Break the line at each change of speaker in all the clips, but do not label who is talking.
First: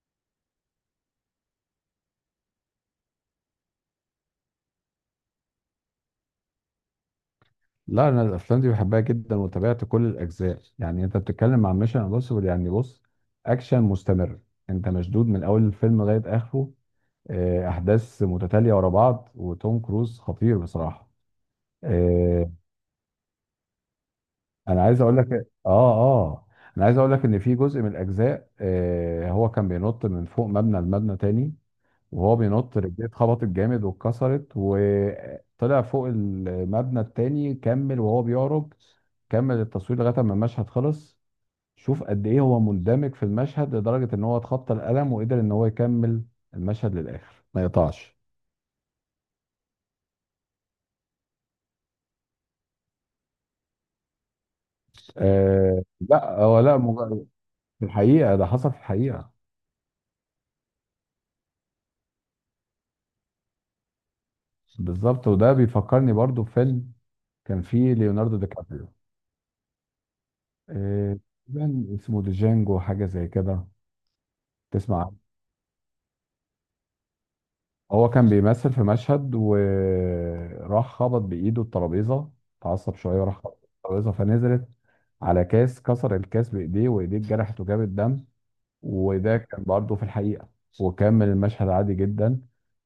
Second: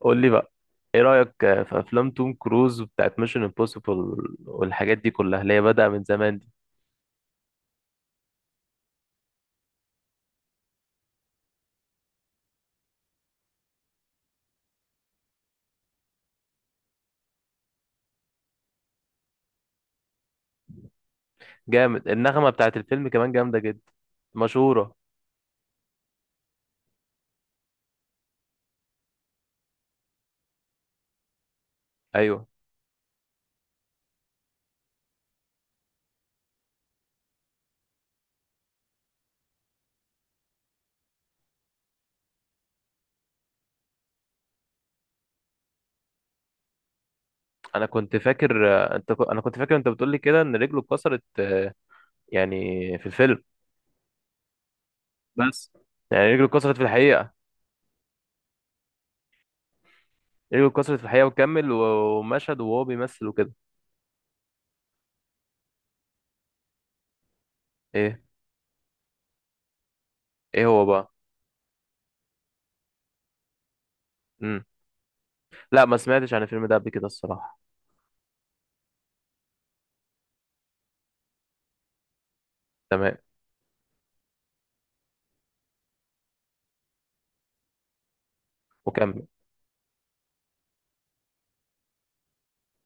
قول لي بقى، ايه رأيك في افلام توم كروز بتاعت ميشن امبوسيبل والحاجات دي كلها اللي هي بدأ من زمان دي.
لا، انا الافلام دي بحبها جدا وتابعت كل الاجزاء. يعني انت بتتكلم عن ميشن امبوسيبل، يعني بص، اكشن مستمر. انت مشدود من اول الفيلم لغايه اخره. احداث متتاليه ورا بعض، وتوم كروز خطير بصراحه.
جامد. النغمة
آه،
بتاعت الفيلم كمان جامدة جدا،
انا
مشهورة.
عايز اقول لك اه اه انا عايز اقول لك ان في جزء من الاجزاء، هو كان بينط من فوق مبنى لمبنى تاني. وهو
ايوه.
بينط رجليه اتخبطت جامد واتكسرت، وطلع فوق المبنى التاني كمل وهو بيعرج. كمل التصوير لغايه ما المشهد خلص. شوف قد ايه هو مندمج في المشهد، لدرجه ان هو اتخطى الالم وقدر ان هو يكمل المشهد للاخر ما
انا
يقطعش.
كنت فاكر. انا كنت فاكر انت بتقول لي كده ان رجله اتكسرت، يعني في الفيلم. بس يعني
لا،
رجله
هو
اتكسرت
لا،
في الحقيقة؟
في الحقيقه ده حصل في الحقيقه.
رجله اتكسرت في الحقيقة وكمل ومشهد وهو بيمثل وكده.
بالظبط. وده بيفكرني برضو بفيلم كان فيه
ايه،
ليوناردو دي كابريو.
ايه هو بقى؟
آه تقريباً اسمه ديجانجو، حاجه زي كده.
امم
تسمع؟
لا، ما سمعتش عن الفيلم ده قبل كده الصراحة.
هو كان بيمثل في مشهد وراح خبط بإيده الترابيزة. اتعصب
تمام.
شوية وراح خبط الترابيزة فنزلت على كاس، كسر الكاس بإيديه وإيديه اتجرحت وجابت دم.
وكمل.
وده كان برضه في الحقيقة. وكمل المشهد عادي جدا.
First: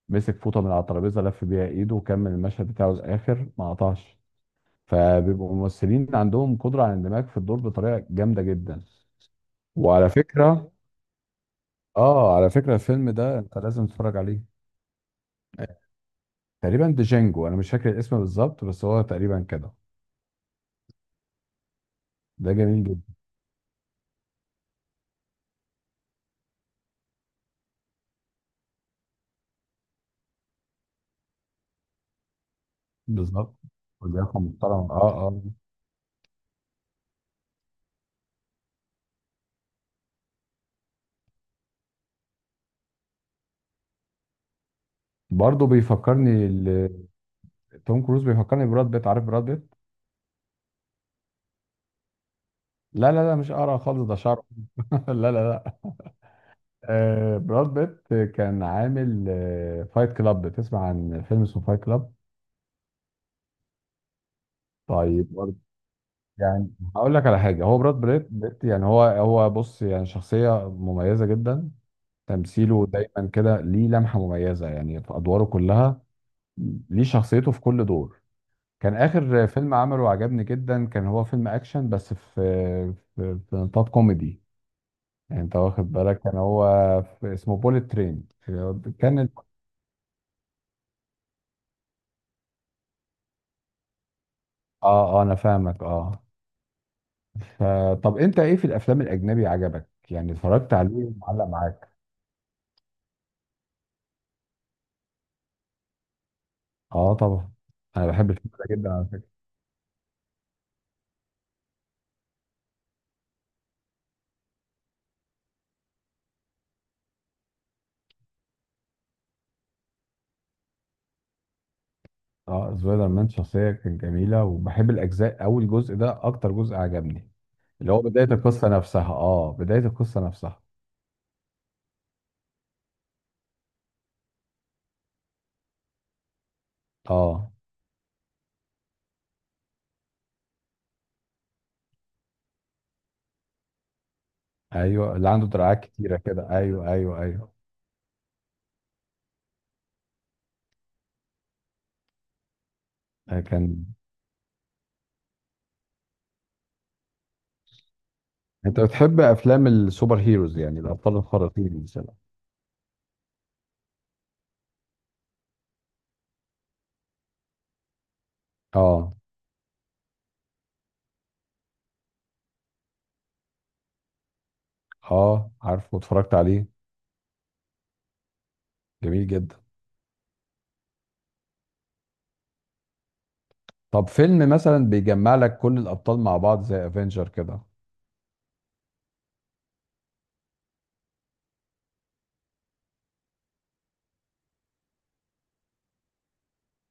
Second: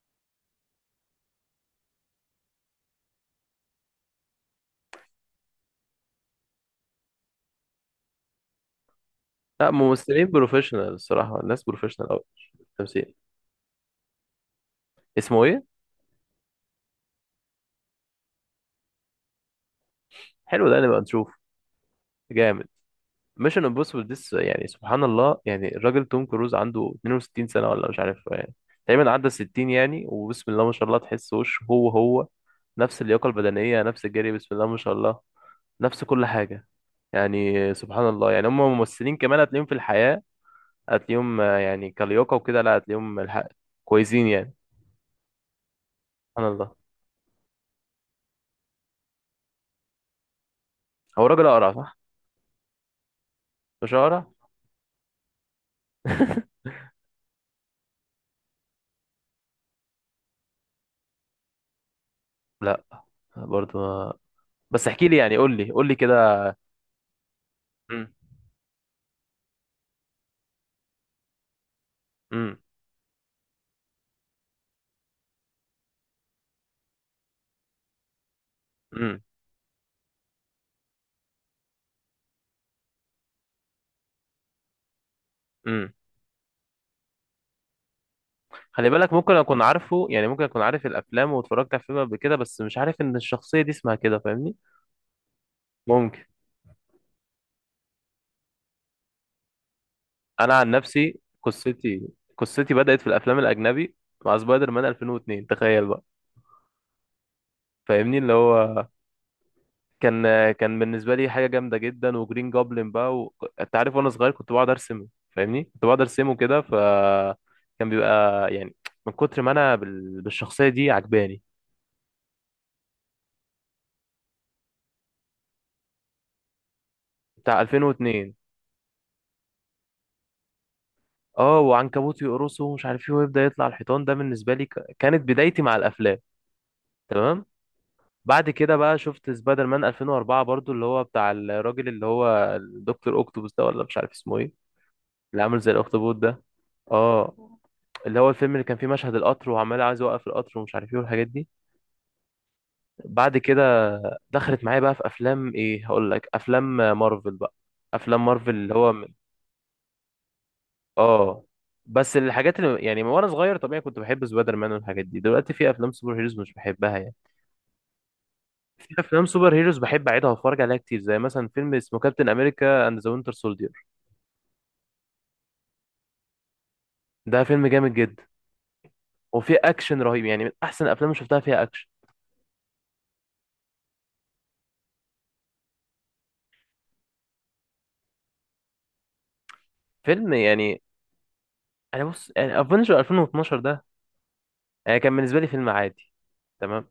مسك فوطة من على الترابيزة، لف بيها إيده وكمل المشهد بتاعه للآخر ما قطعش. فبيبقوا الممثلين عندهم قدرة على الاندماج في الدور بطريقة جامدة جدا.
لا،
وعلى
ممثلين
فكرة
بروفيشنال الصراحة، الناس بروفيشنال أوي
آه على
في
فكرة الفيلم
التمثيل.
ده أنت لازم تتفرج عليه.
اسمه إيه؟
تقريبا ديجانجو، انا مش فاكر الاسم بالظبط، بس هو تقريبا كده.
حلو، ده نبقى نشوف.
ده
جامد.
جميل جدا.
ميشن امبوسيبل ديس، يعني سبحان الله، يعني الراجل توم كروز عنده 62 سنة ولا مش عارف، يعني تقريبا عدى 60 يعني، وبسم الله ما شاء الله تحس وشه هو هو، نفس اللياقة
بالظبط.
البدنية، نفس الجري،
ولياقه
بسم الله ما
محترمه،
شاء
اه،
الله.
اه.
نفس كل حاجة، يعني سبحان الله. يعني هم ممثلين كمان هتلاقيهم في الحياة، هتلاقيهم يعني كلياقة وكده، لا هتلاقيهم الحق كويسين يعني.
برضه
سبحان
بيفكرني
الله.
توم كروز بيفكرني براد بيت. عارف براد بيت؟
هو راجل أقرع، صح؟
لا، لا، لا، مش قرع
مش
خالص، ده
أقرع؟
شعره. لا، لا، لا. براد بيت كان عامل فايت كلاب. تسمع عن فيلم اسمه فايت كلاب؟
لا. برضو بس احكي لي،
طيب
يعني قول
برضه،
لي، كده.
يعني هقول لك على حاجه. هو براد
مم.
بيت، يعني هو بص، يعني شخصيه مميزه جدا.
مم.
تمثيله دايما كده ليه لمحه مميزه، يعني في ادواره كلها. ليه شخصيته في كل دور. كان
مم.
اخر فيلم عمله عجبني جدا. كان هو فيلم اكشن، بس في نطاق كوميدي. يعني انت
مم.
واخد بالك، كان هو في، اسمه بوليت ترين.
خلي بالك،
كانت،
ممكن اكون عارفه يعني، ممكن اكون عارف الافلام واتفرجت على فيلم قبل كده بس مش عارف ان الشخصيه دي اسمها كده، فاهمني.
اه اه، انا فاهمك، اه.
ممكن.
فطب انت ايه في الافلام الاجنبي عجبك، يعني
انا عن
اتفرجت عليه
نفسي،
معلق معاك؟
قصتي بدات في الافلام الاجنبي مع سبايدر مان 2002، تخيل بقى.
اه طبعا. انا
فاهمني
بحب
اللي
الفيلم ده
هو
جدا على فكره.
كان، كان بالنسبه لي حاجه جامده جدا، وجرين جوبلin بقى و... انت عارف، وانا صغير كنت بقعد ارسم، فاهمني، كنت بقعد ارسمه كده. ف كان بيبقى يعني، من كتر ما انا بالشخصيه دي عجباني.
اه، سبايدر مان شخصيه كانت جميله، وبحب الاجزاء. اول جزء ده اكتر جزء عجبني.
بتاع
اللي هو
2002.
بدايه القصه نفسها.
اه، وعنكبوت يقرصه ومش عارف ايه، ويبدا يطلع الحيطان، ده بالنسبه لي كانت بدايتي مع الافلام. تمام.
اه،
بعد كده بقى شفت سبايدر مان 2004 برضو، اللي هو بتاع الراجل اللي هو الدكتور اوكتوبوس ده، ولا مش عارف اسمه ايه،
ايوه. اللي
اللي
عنده
عامل زي
دراعات
الاخطبوط
كتيره
ده.
كده، ايوه، ايوه،
اه.
ايوه.
اللي هو الفيلم اللي كان فيه مشهد القطر، وعمال عايز يوقف القطر ومش عارف ايه، والحاجات دي. بعد كده
كان.
دخلت معايا بقى في افلام ايه، هقول لك، افلام مارفل بقى. افلام مارفل اللي
انت
هو من-
بتحب افلام السوبر هيروز، يعني الابطال
اه.
الخارقين مثلا؟
بس الحاجات اللي يعني وانا صغير طبيعي كنت بحب سبايدر مان والحاجات دي، دلوقتي في افلام سوبر هيروز مش بحبها يعني. في
اه،
افلام سوبر هيروز بحب اعيدها واتفرج عليها كتير، زي مثلا فيلم اسمه كابتن امريكا اند ذا وينتر سولدير.
اه، عارفه واتفرجت عليه.
ده فيلم جامد جدا،
جميل
وفيه
جدا.
اكشن رهيب، يعني من احسن الافلام اللي شفتها فيها اكشن.
طب فيلم مثلا بيجمع لك كل الابطال مع بعض، زي افنجر كده؟
فيلم يعني، انا بص يعني افنجر 2012 كان بالنسبه لي فيلم عادي. تمام.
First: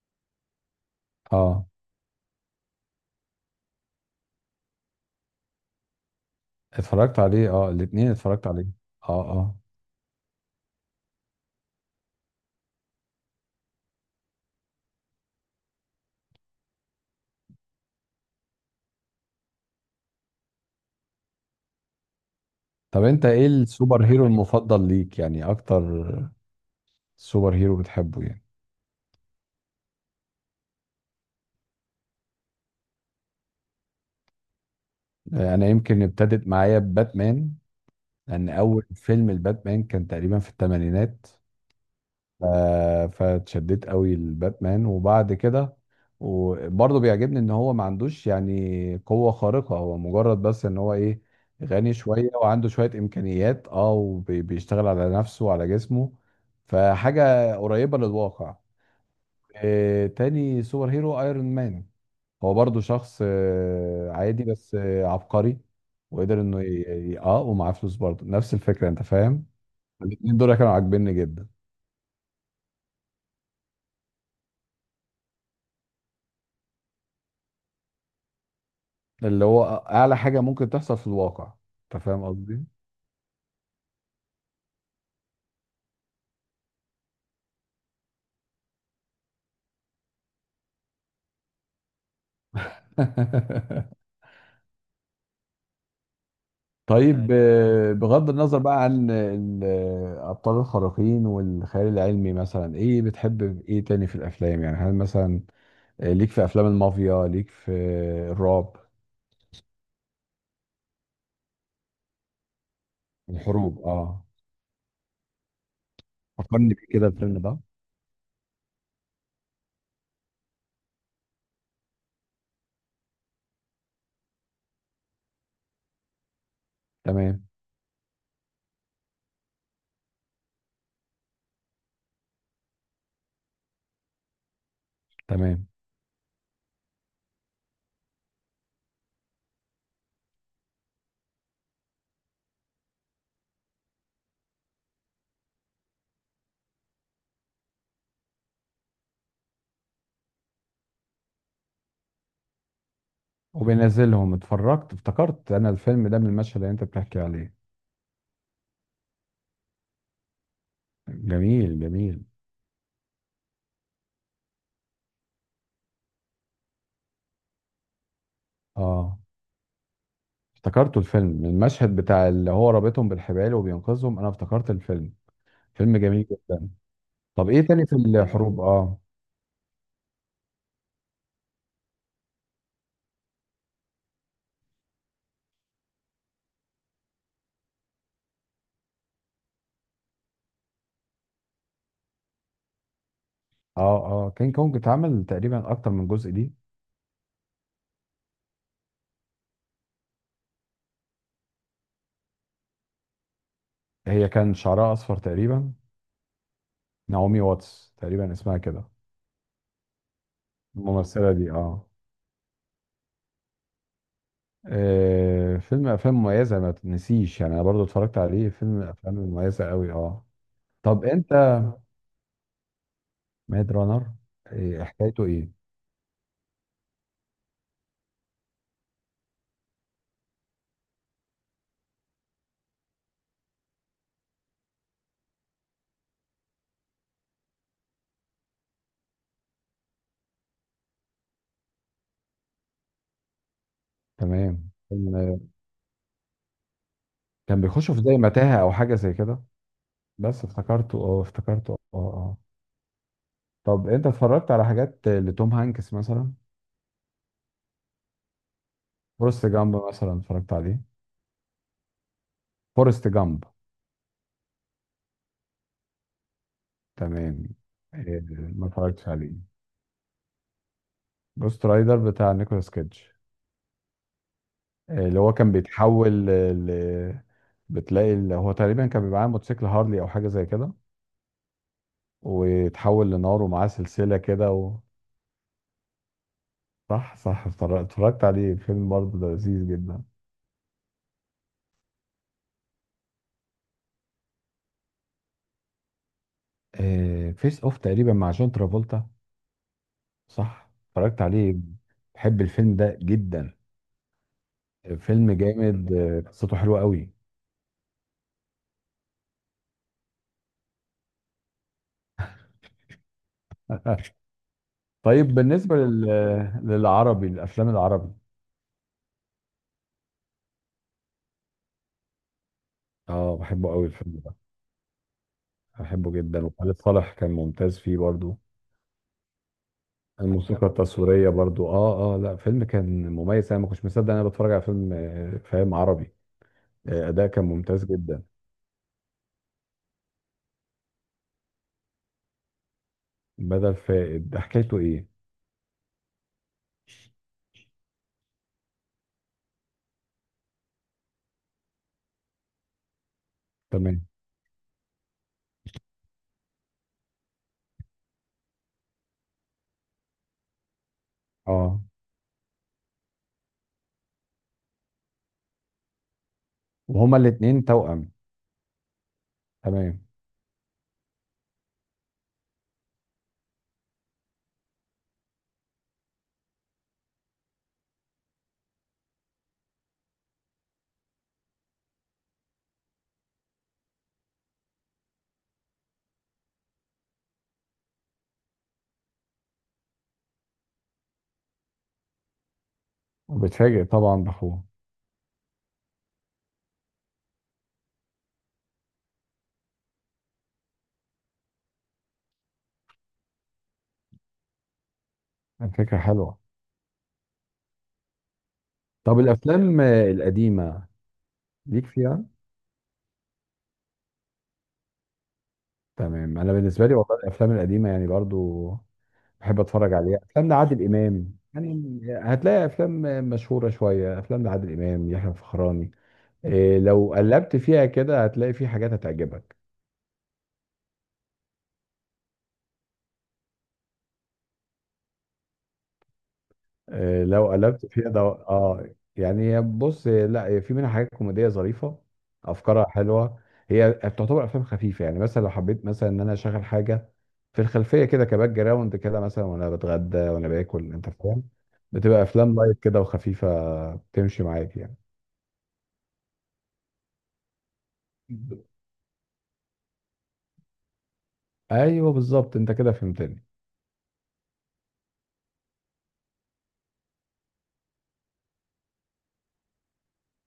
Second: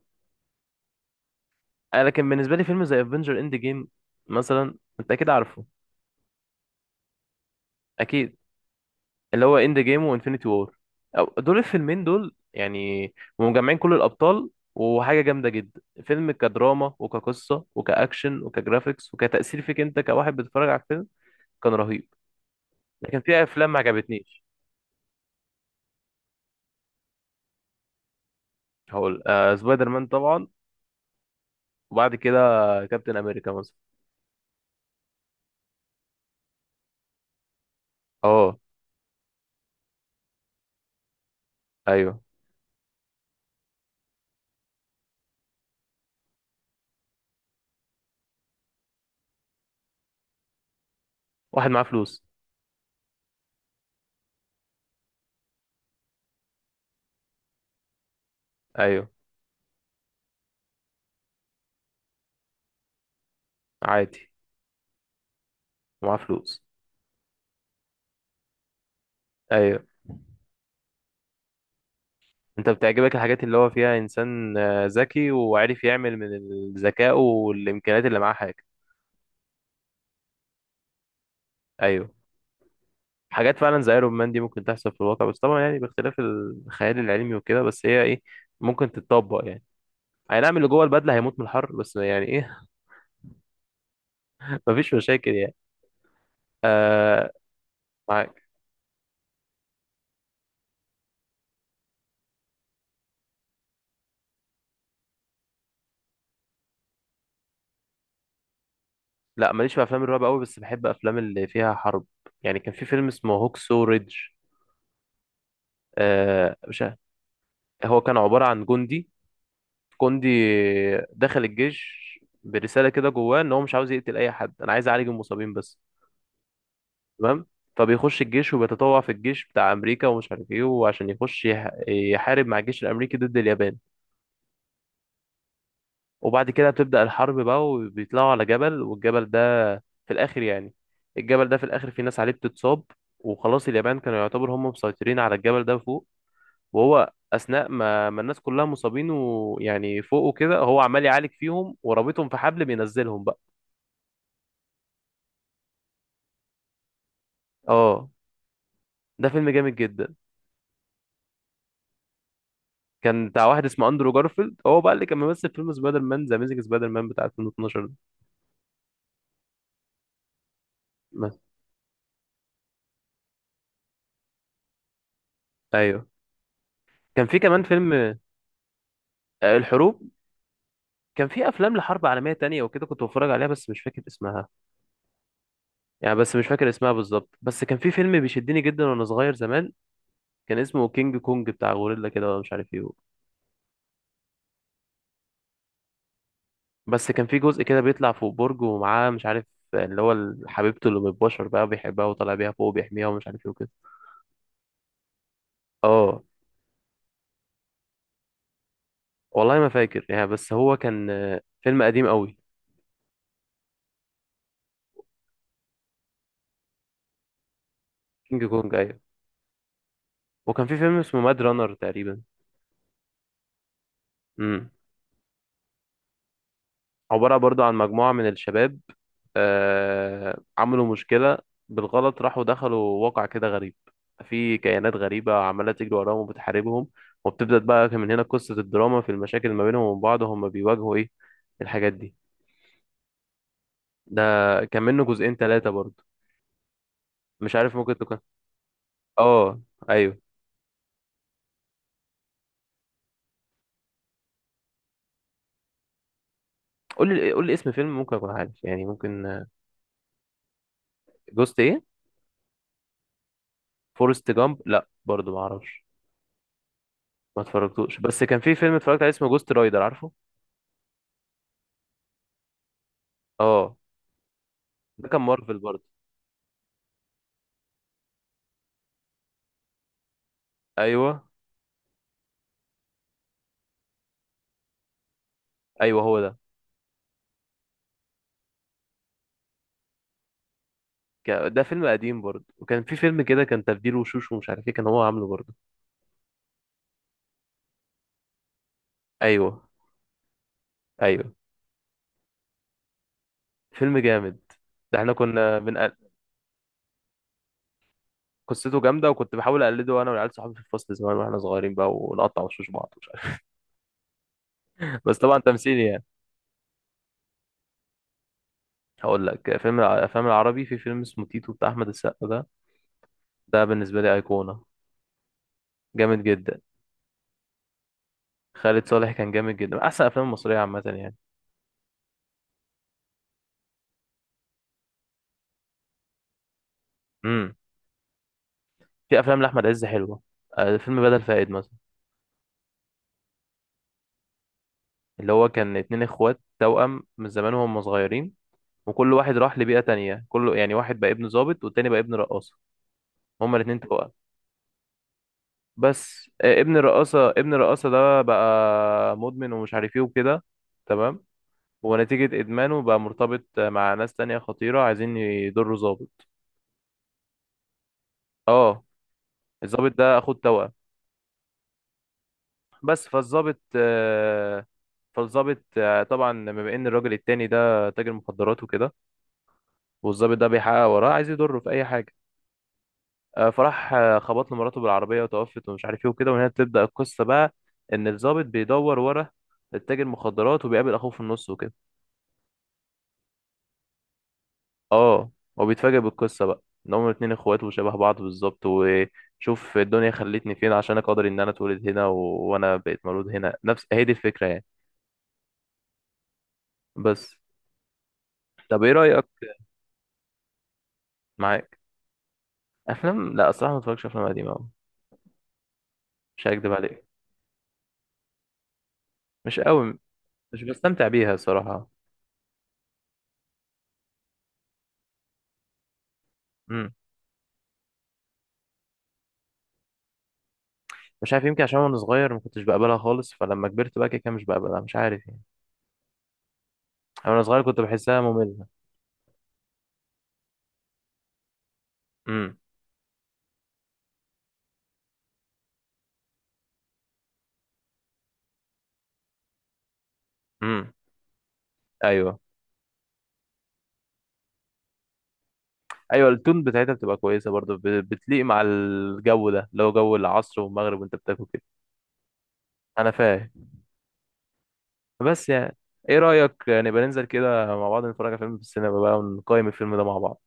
اه،
لكن بالنسبه لي فيلم زي افنجر اند جيم مثلا، انت اكيد عارفه.
اتفرجت عليه، اه الاتنين
اكيد.
اتفرجت عليه. اه،
اللي هو
اه.
اند جيم وانفينيتي وور، دول الفيلمين دول يعني مجمعين كل الابطال، وحاجه جامده جدا، فيلم كدراما وكقصه وكاكشن وكجرافيكس وكتاثير فيك انت كواحد بتتفرج على الفيلم، كان رهيب.
طب
لكن
انت
في
ايه
افلام ما
السوبر هيرو
عجبتنيش.
المفضل ليك، يعني اكتر سوبر هيرو بتحبه يعني؟
هقول آه سبايدر مان طبعا، وبعد كده كابتن امريكا مثلا.
انا يمكن ابتدت معايا باتمان. لان
اه.
اول فيلم الباتمان كان تقريبا في الثمانينات.
ايوه.
ف- فاتشددت قوي لباتمان وبعد كده. وبرضه بيعجبني ان هو ما عندوش يعني قوة خارقة، هو مجرد بس ان هو ايه،
واحد معاه
غني
فلوس.
شوية وعنده شوية امكانيات، اه، وبيشتغل على نفسه وعلى جسمه. فحاجة قريبة للواقع.
ايوه
تاني سوبر هيرو ايرون مان. هو برضه شخص
عادي،
عادي، بس عبقري.
ومعاه
وقدر
فلوس.
انه ومعاه فلوس برضه نفس الفكرة، انت فاهم.
ايوه.
الاتنين دول كانوا عاجبني جدا.
انت بتعجبك الحاجات اللي هو فيها انسان ذكي وعارف يعمل من الذكاء والامكانيات اللي معاه حاجه.
اللي هو اعلى حاجه ممكن تحصل في الواقع. انت
ايوه.
فاهم قصدي؟
حاجات فعلا زي ايرون مان دي ممكن تحصل في الواقع، بس طبعا يعني باختلاف الخيال العلمي وكده، بس هي ايه، ممكن تتطبق يعني. اي نعم، اللي جوه البدله هيموت من الحر، بس يعني ايه، مفيش مشاكل يعني. آه.
طيب ايوه. بغض
معاك.
النظر بقى عن الابطال الخارقين والخيال العلمي، مثلا ايه بتحب؟ ايه تاني في الافلام، يعني هل مثلا ليك في افلام المافيا، ليك في الرعب؟
لا، ماليش في افلام الرعب قوي، بس بحب افلام اللي فيها حرب. يعني كان في فيلم اسمه هوكسو
الحروب،
ريدج،
اه.
آه
فكرني
مش
بيه
عارف.
كده الفيلم ده.
هو كان عباره عن جندي، كوندي دخل الجيش برسالة كده جواه ان هو مش عاوز يقتل اي حد، انا عايز اعالج المصابين بس.
تمام،
تمام. فبيخش الجيش وبيتطوع في الجيش بتاع امريكا ومش عارف ايه، وعشان يخش يحارب مع الجيش الامريكي ضد اليابان.
تمام.
وبعد كده بتبدأ الحرب بقى وبيطلعوا على جبل، والجبل ده في الاخر يعني، الجبل ده في الاخر في ناس عليه بتتصاب، وخلاص اليابان كانوا يعتبر هم مسيطرين على الجبل ده فوق. وهو اثناء ما الناس كلها مصابين ويعني فوق وكده، هو عمال يعالج فيهم ورابطهم في حبل بينزلهم.
وبينزلهم، اتفرجت، افتكرت انا الفيلم ده من المشهد اللي انت بتحكي عليه.
اه. ده فيلم جامد جدا.
جميل، جميل.
كان بتاع واحد اسمه اندرو جارفيلد، هو بقى اللي كان ممثل في فيلم سبايدر مان ذا اميزنج سبايدر مان بتاع 2012 ده.
اه افتكرته الفيلم.
بس.
المشهد بتاع اللي هو رابطهم بالحبال وبينقذهم، انا افتكرت الفيلم. فيلم
ايوه،
جميل جدا.
كان في
طب ايه
كمان
تاني
فيلم
في الحروب، اه؟
الحروب. كان في افلام لحرب عالميه تانية وكده كنت بتفرج عليها بس مش فاكر اسمها، يعني بس مش فاكر اسمها بالظبط. بس كان في فيلم بيشدني جدا وانا صغير زمان، كان اسمه كينج كونج بتاع غوريلا كده، ولا مش عارف ايه.
اه، اه، كينج كونج اتعمل تقريبا اكتر من جزء دي.
بس كان في جزء كده بيطلع فوق برج ومعاه مش عارف، اللي هو حبيبته اللي بالبشر بقى بيحبها، وطالع بيها فوق وبيحميها ومش عارف ايه وكده.
هي كان شعرها اصفر تقريبا.
اه.
نعومي واتس تقريبا اسمها كده.
والله ما فاكر يعني، بس هو كان
الممثلة دي،
فيلم
اه.
قديم قوي.
افلام مميزة ما تنسيش، يعني انا برضو اتفرجت
كينج
عليه.
كونج، ايوه.
افلام مميزة قوي، اه.
وكان في فيلم
طب
اسمه
انت،
ماد رانر تقريبا.
ميد رانر
امم
إيه حكايته، ايه؟
عبارة برضو عن مجموعة من الشباب، آه، عملوا مشكلة بالغلط، راحوا دخلوا واقع كده غريب، في كيانات غريبة عمالة تجري وراهم وبتحاربهم، وبتبدأ بقى من هنا قصة الدراما في المشاكل ما بينهم وبين بعض، وهم بيواجهوا ايه، الحاجات دي. ده
تمام،
كان منه جزئين
كان.
ثلاثة برضو، مش
كان
عارف،
بيخشوا
ممكن
في زي
تكون.
متاهة او حاجة زي كده.
اه، ايوه.
بس افتكرته، اه، اه. طب انت اتفرجت على حاجات لتوم هانكس مثلا؟
قول لي، اسم فيلم ممكن اكون عارف، يعني ممكن.
فورست جامب مثلا اتفرجت عليه؟
جوست ايه؟
فورست جامب.
فورست جامب، لا برضو ما اعرفش، ما
تمام.
اتفرجتوش. بس
إيه،
كان في
ما
فيلم اتفرجت
اتفرجتش
عليه اسمه
عليه.
جوست رايدر، عارفه.
جوست رايدر بتاع نيكولاس كيدج؟
اه.
إيه،
ده
اللي
كان
هو كان
مارفل برضو.
بيتحول ل- بتلاقي اللي هو تقريبا كان بيبقى معاه موتوسيكل هارلي او حاجه زي كده.
ايوه،
ويتحول لنار، ومعاه سلسله كده و...
ايوه هو ده.
صح، صح، اتفرجت عليه. فيلم برضه ده لذيذ جدا.
ده فيلم قديم برضو. وكان في فيلم كده كان تبديل وشوش ومش عارف ايه، كان هو عامله برضو.
فيس اوف تقريبا، مع جون ترافولتا؟
ايوه.
صح، اتفرجت
ايوه.
عليه. بحب الفيلم ده جدا.
فيلم جامد. ده احنا
فيلم
كنا
جامد.
بنقل...
قصته حلوه قوي.
قصته جامده، وكنت بحاول اقلده انا والعيال صحابي في الفصل زمان واحنا صغيرين بقى، ونقطع وشوش بعض مش عارف، بس
طيب
طبعا
بالنسبه
تمثيل يعني.
للعربي، الافلام العربي.
هقول لك فيلم، الافلام العربي في فيلم اسمه تيتو بتاع احمد السقا ده،
اه،
ده
بحبه قوي
بالنسبه لي
الفيلم ده.
ايقونه.
بحبه
جامد
جدا،
جدا.
وخالد صالح كان ممتاز فيه برضو.
خالد صالح كان جامد جدا، من احسن الافلام المصريه
الموسيقى
عامه يعني.
التصويريه برضو، اه، اه. لا، فيلم كان مميز، انا ما كنتش مصدق إن انا بتفرج على فيلم فاهم، عربي. اداء كان
امم
ممتاز جدا.
في افلام لاحمد عز حلوه، فيلم بدل فائد مثلا.
بدل فائد ده، حكايته ايه؟
اللي هو كان اتنين اخوات توأم من زمان وهم صغيرين، وكل واحد راح لبيئه تانية، كله يعني واحد بقى ابن ضابط والتاني بقى ابن رقاصه، هما الاتنين
تمام.
توأم. بس ابن الرقاصه ده بقى مدمن ومش عارف ايه وكده. تمام.
اه.
ونتيجه ادمانه بقى مرتبط مع ناس تانية خطيره عايزين يضروا ضابط.
وهما الاتنين توأم؟
اه. الضابط
تمام.
ده اخو التوأم. بس فالظابط طبعا، بما ان الراجل التاني ده تاجر مخدرات وكده، والظابط ده بيحقق وراه عايز يضره في اي حاجه. فراح خبط له مراته بالعربيه وتوفت ومش عارف ايه وكده، وهنا بتبدا القصه بقى، ان الظابط بيدور ورا التاجر مخدرات، وبيقابل اخوه في النص وكده.
وبتفاجئ طبعا باخوه.
اه. وبيتفاجئ بالقصه بقى ان هما الاتنين اخوات وشبه بعض بالظبط. وشوف الدنيا خلتني فين عشان اقدر ان انا اتولد هنا و... وانا بقيت مولود هنا، نفس هي دي الفكره يعني.
الفكره حلوه.
بس. طب ايه
طب
رايك؟
الافلام القديمه،
معاك.
ليك فيها؟
افلام، لا الصراحه ما بتفرجش افلام قديمه أوي.
تمام.
مش
انا
هكدب
بالنسبه لي
عليك.
والله الافلام القديمه يعني برضو
مش
بحب اتفرج
قوي،
عليها، افلام
مش
لعادل
بستمتع بيها
امام
الصراحه.
يعني. هتلاقي افلام مشهوره شويه، افلام لعادل امام، يحيى الفخراني. إيه،
امم
لو قلبت فيها كده هتلاقي في حاجات هتعجبك.
مش عارف، يمكن عشان وانا صغير ما كنتش بقبلها خالص، فلما كبرت بقى كده كده مش بقبلها، مش عارف يعني. أنا وانا
لو
صغير كنت
قلبت فيها ده،
بحسها ممله.
اه. يعني بص، لا، في منها حاجات كوميديه ظريفه.
امم
افكارها حلوه. هي بتعتبر افلام خفيفه، يعني مثلا لو حبيت مثلا ان انا اشغل حاجه في الخلفيه كده، كباك جراوند كده مثلا، وانا بتغدى وانا
امم
باكل، انت فاهم. بتبقى
ايوه.
افلام لايت كده وخفيفه. بتمشي معاك يعني.
ايوه، التون بتاعتها بتبقى كويسه برضه، بتليق مع الجو ده اللي هو جو العصر والمغرب وانت بتاكل كده.
ايوه بالظبط، انت كده
انا
فهمتني.
فاهم. بس يعني، ايه رايك نبقى ننزل كده مع بعض، نتفرج على فيلم في السينما بقى، ونقيم الفيلم ده مع بعض؟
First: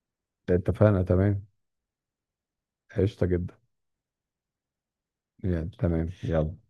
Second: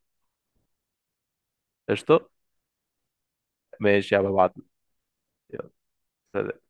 اتفقنا، تمام.
قشطه.
قشطه جدا.
ماشي يا ببعت.
يعني
يلا.
تمام، يلا.
سلام.